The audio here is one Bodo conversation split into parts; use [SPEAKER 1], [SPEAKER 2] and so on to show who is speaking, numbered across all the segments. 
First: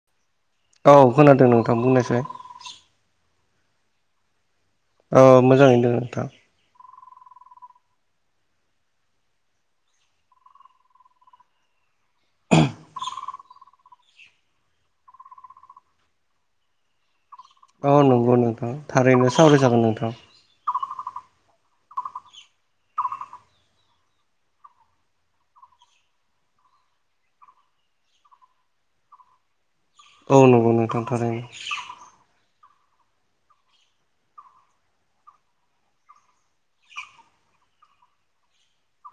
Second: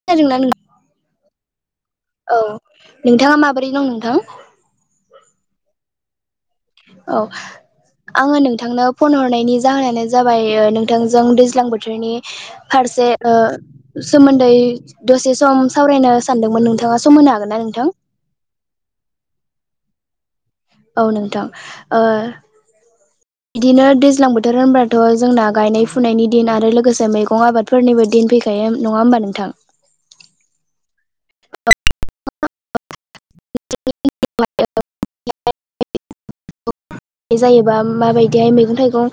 [SPEAKER 1] [unintelligible]
[SPEAKER 2] औ खोनादों नोंथां बुंनायसाय।
[SPEAKER 1] औ नोंथाङा माबोरै दं नोंथां?
[SPEAKER 2] औ मोजाङैनो दङ नोंथां।
[SPEAKER 1] औ आङो नोंथांनो फन हरनायनि जाहोनानो जाबाय नोंथांजों दैज्लां बोथो थोरनि फारसे ओ सोमोन्दै दसे सम सावरायनो सानदोंमोन नोंथाङा सम होनो हागोन ना नों
[SPEAKER 2] औ नंगौ नोंथां थारैनो सावराय जागोन नोंथां।
[SPEAKER 1] औ नोंथां ओ
[SPEAKER 2] [inaudible]
[SPEAKER 1] बिदिनो दैज्लां बोथोर होनबथ' जोंना गायनाय फुनायनि दिन आरो लोगोसे मैगं आबाद फोरनिबो दिन फैखायो नङा होमबा नोंथां
[SPEAKER 2] औ नंगौ नोंथां थारैनो।
[SPEAKER 1] [unintelligible] बे जायोबा माबायदिहाय मैगं थाइगं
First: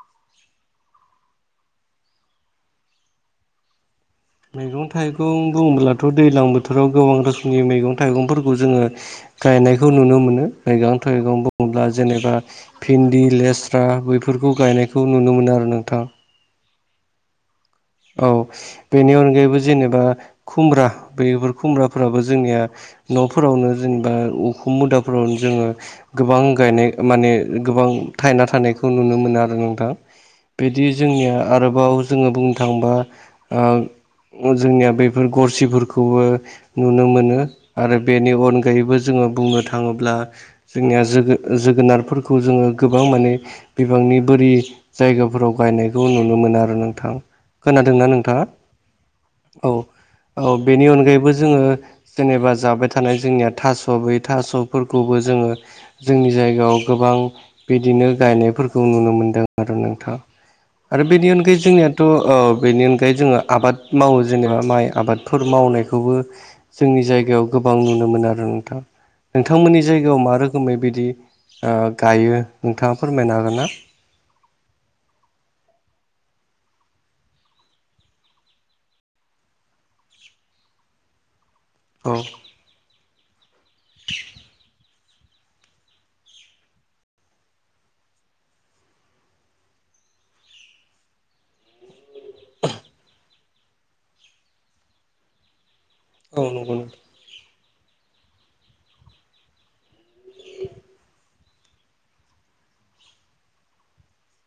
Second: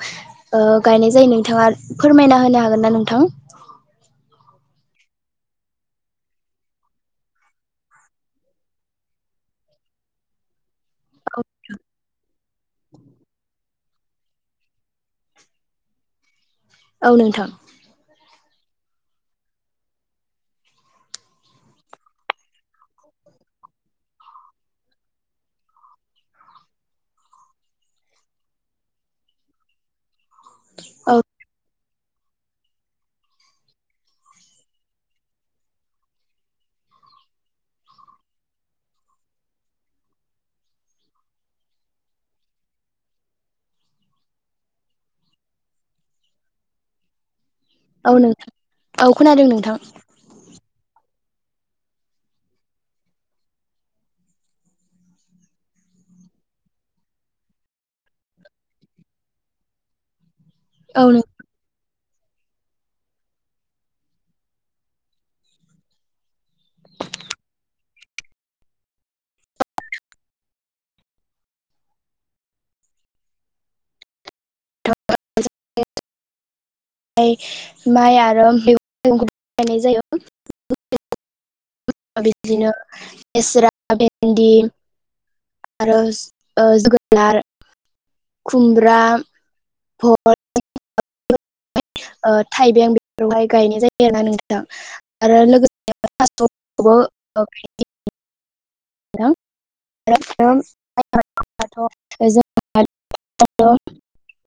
[SPEAKER 1] ओ गायनाय जायो नोंथाङा फोरमायना होनो हागोन ना नोंथां?
[SPEAKER 2] मैगं थाइगं बुङोब्लाथ' दैज्लां बोथोराव गोबां रोखोमनि मैगं थाइगंफोरखौ जोङो गायनायखौ नुनो मोनो। मैगं थैगं बुङोब्ला जेनेबा फिनदी, लेस्रा बैफोरखौ गायनायखौ नुनो मोनो आरो नोंथां
[SPEAKER 1] औ नोंथां
[SPEAKER 2] औ बेनि अनगायैबो जेनेबा खुमब्रा बेफोर खुमब्राफोराबो जोंनिया न'फोरावनो जेनेबा उख मुदाफोरावनो जोङो गोबां गायनाय माने गोबां थायना थानायखौ नुनो मोनो आरो नोंथां। बिदि
[SPEAKER 1] औ
[SPEAKER 2] जोंनिया आरोबाव जोङो बुंनो थाङोबा ओ जोंनिया बेफोर गरसिफोरखौबो नुनो मोनो आरो बेनि अनगायैबो जोङो बुंनो थाङोब्ला जोंनिया जोगो जोगोनारफोरखौ जोङो गोबां मानो बिबांनि बोरि जायगाफोराव गायनायखौ नुनो मोनो आरो नोंथां। खोनादोंना
[SPEAKER 1] औ
[SPEAKER 2] नोंथाङा?
[SPEAKER 1] नोंथां औ खोनादों
[SPEAKER 2] औ
[SPEAKER 1] नोंथां
[SPEAKER 2] औ बेनि अनगायैबो जोङो जेनेबा जाबाय थानाय जोंनिया थास' बै थास' फोरखौबो जोङो जोंनि जायगायाव गोबां बिदिनो गायनायफोरखौ नुनो मोनदों आरो नोंथां
[SPEAKER 1] औ
[SPEAKER 2] आरो
[SPEAKER 1] नों
[SPEAKER 2] बेनि अनगायै जोंनियाथ औ बेनि अनगायै जोङो आबाद मावो जेनेबा माइ आबादफोर मावनायखौबो जोंनि जायगायाव गोबां नुनो मोनो‌ आरो नोंथां नोंथांमोननि जायगायाव मा रोखोमै बिदि ओ गायो नोंथाङा फोरमायनो हागोन ना? [inaudible]
[SPEAKER 1] [unintelligible] माइ आरो बेफोर मेगंखौबो गायनाय जायो
[SPEAKER 2] औ
[SPEAKER 1] [unintelligible] बिदिनो लेस्रा भेन्दि आरो ओ जोगोनार खुमब्रा [unintelligible] ओ थाइबें बेफोरावहाय गायनाय जायो आरोना नोंथां आरो
[SPEAKER 2] औ नंगौ
[SPEAKER 1] लोगो
[SPEAKER 2] नोंथां
[SPEAKER 1] [unintelligible] नोंथां [unintelligible] [unintelligible]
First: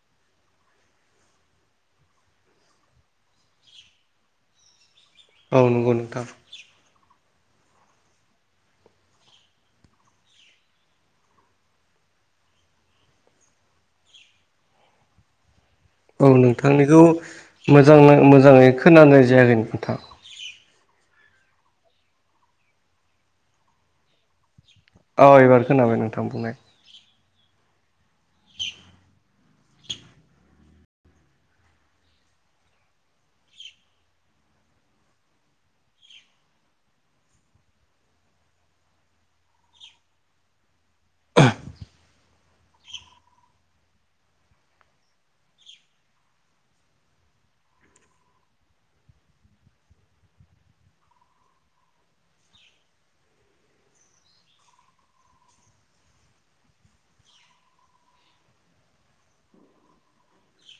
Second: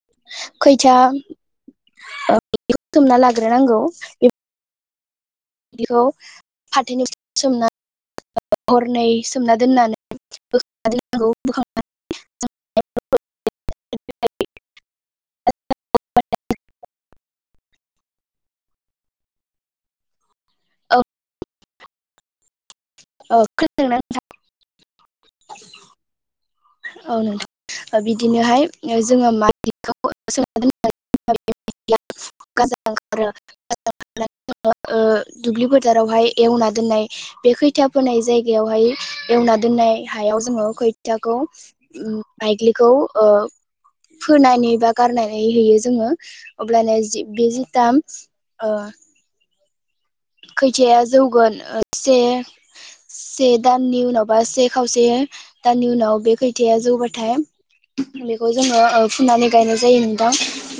[SPEAKER 1] खैथा ओ [unintelligible] बुथुमना लाग्रोनांगौ बेफोर
[SPEAKER 2] औ नंगौ
[SPEAKER 1] बिदिखौ
[SPEAKER 2] नोंथां
[SPEAKER 1] फाथोनि [unintelligible] सोमना [unintelligible] हरनै सोमना दोननानै बोखारनांगौ बोखां बोखांनानै
[SPEAKER 2] औ नोंथांनिखौ मोजां नां मोजाङै खोनानाय जायाखै नोंथा
[SPEAKER 1] औ औ खोनादों ना नोंथां?
[SPEAKER 2] अ एबार खोनाबाय नोंथां बुंनाय
[SPEAKER 1] औ नोंथां। ओ बिदिनोहाय जोङो माइदलि [unintelligible] [unintelligible] गाजा ओंखारो गाजा [unintelligible] [unintelligible] ओ दुब्लि फोथारावहाय एवना दोननाय बे खैथा फोनाय जायगायावहाय एवना दोननाय हायाव जोङो खैथाखौ उम बायग्लिखौ ओ। फोनानै बा गारनानै हैयो जोङो अब्लानो जि बे जिताम। ओ खोथिया जौगोन एसे, से दाननि उनाव बा से खावसे दाननि उनाव बे खोथियाया जौबाथाय। फुलिखौ जोङो ओ फुनानै गायनाय जायो नोंथां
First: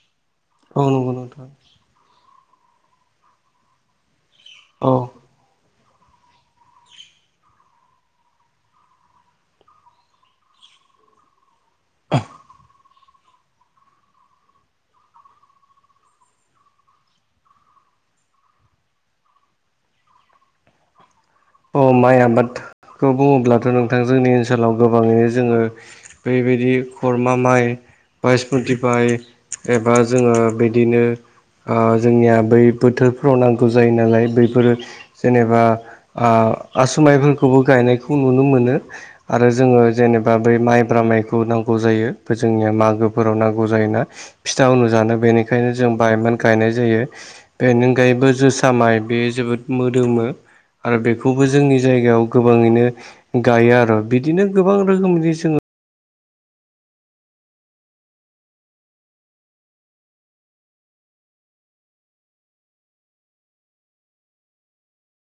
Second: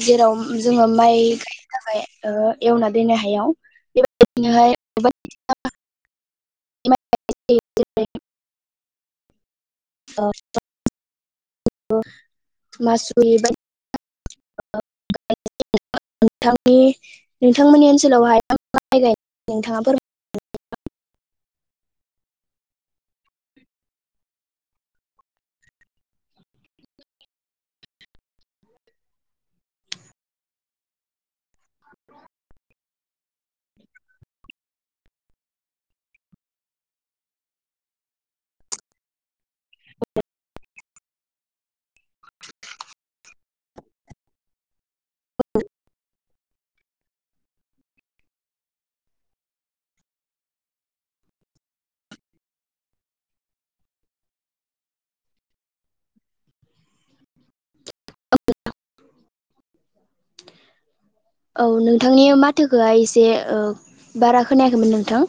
[SPEAKER 1] जेराव
[SPEAKER 2] औ
[SPEAKER 1] जोङो
[SPEAKER 2] नंगौ
[SPEAKER 1] माइ
[SPEAKER 2] नोंथां
[SPEAKER 1] गायनो थाखाय ओ एवना दोननाय हायाव बेबायदिनोहाय।
[SPEAKER 2] औ
[SPEAKER 1] माय गायनाय जायो जेरै ओ ओ मासुरि बाय [unintelligible] नोंथांनि नोंथांमोननि ओनसोलावहाय मा माइ गायो नोंथाङा फोरमाय
[SPEAKER 2] अ माइ आबादखौ बुङोब्लाथ नोंथां जोंनि ओनसोलाव गोबाङैनो जोङो। बेबायदि खरमा माइ, बायसमुथि माय एबा जोङो बिदिनो। आ जोंनिया बै बोथोरफ्राव नांगौ जायो नालाय बैफोरो जेनेबा, आसुमाइफोरखौबो गायनायखौ नुनो मोनो। आरो जोङो जेनेबा बै माइब्रा माइखौ। नांगौ जायो बे जोंनिया मागोफोराव नांगौ जायोना फिथा अनु जानो बेनिखायनो जों बायमोन गायनाय जायो बेनि अनगायैबो जोसा माइ बेयो जोबोद मोदोमो। आरो बेखौबो जोंनि जायगायाव गोबाङैनो गायो आरो बिदिनो गोबां रोखोमनि जोङो। [inaudible]
[SPEAKER 1] औ नोंथांनि माथोखो हाय एसे ओ बारा खोनायाखैमोन नोंथां।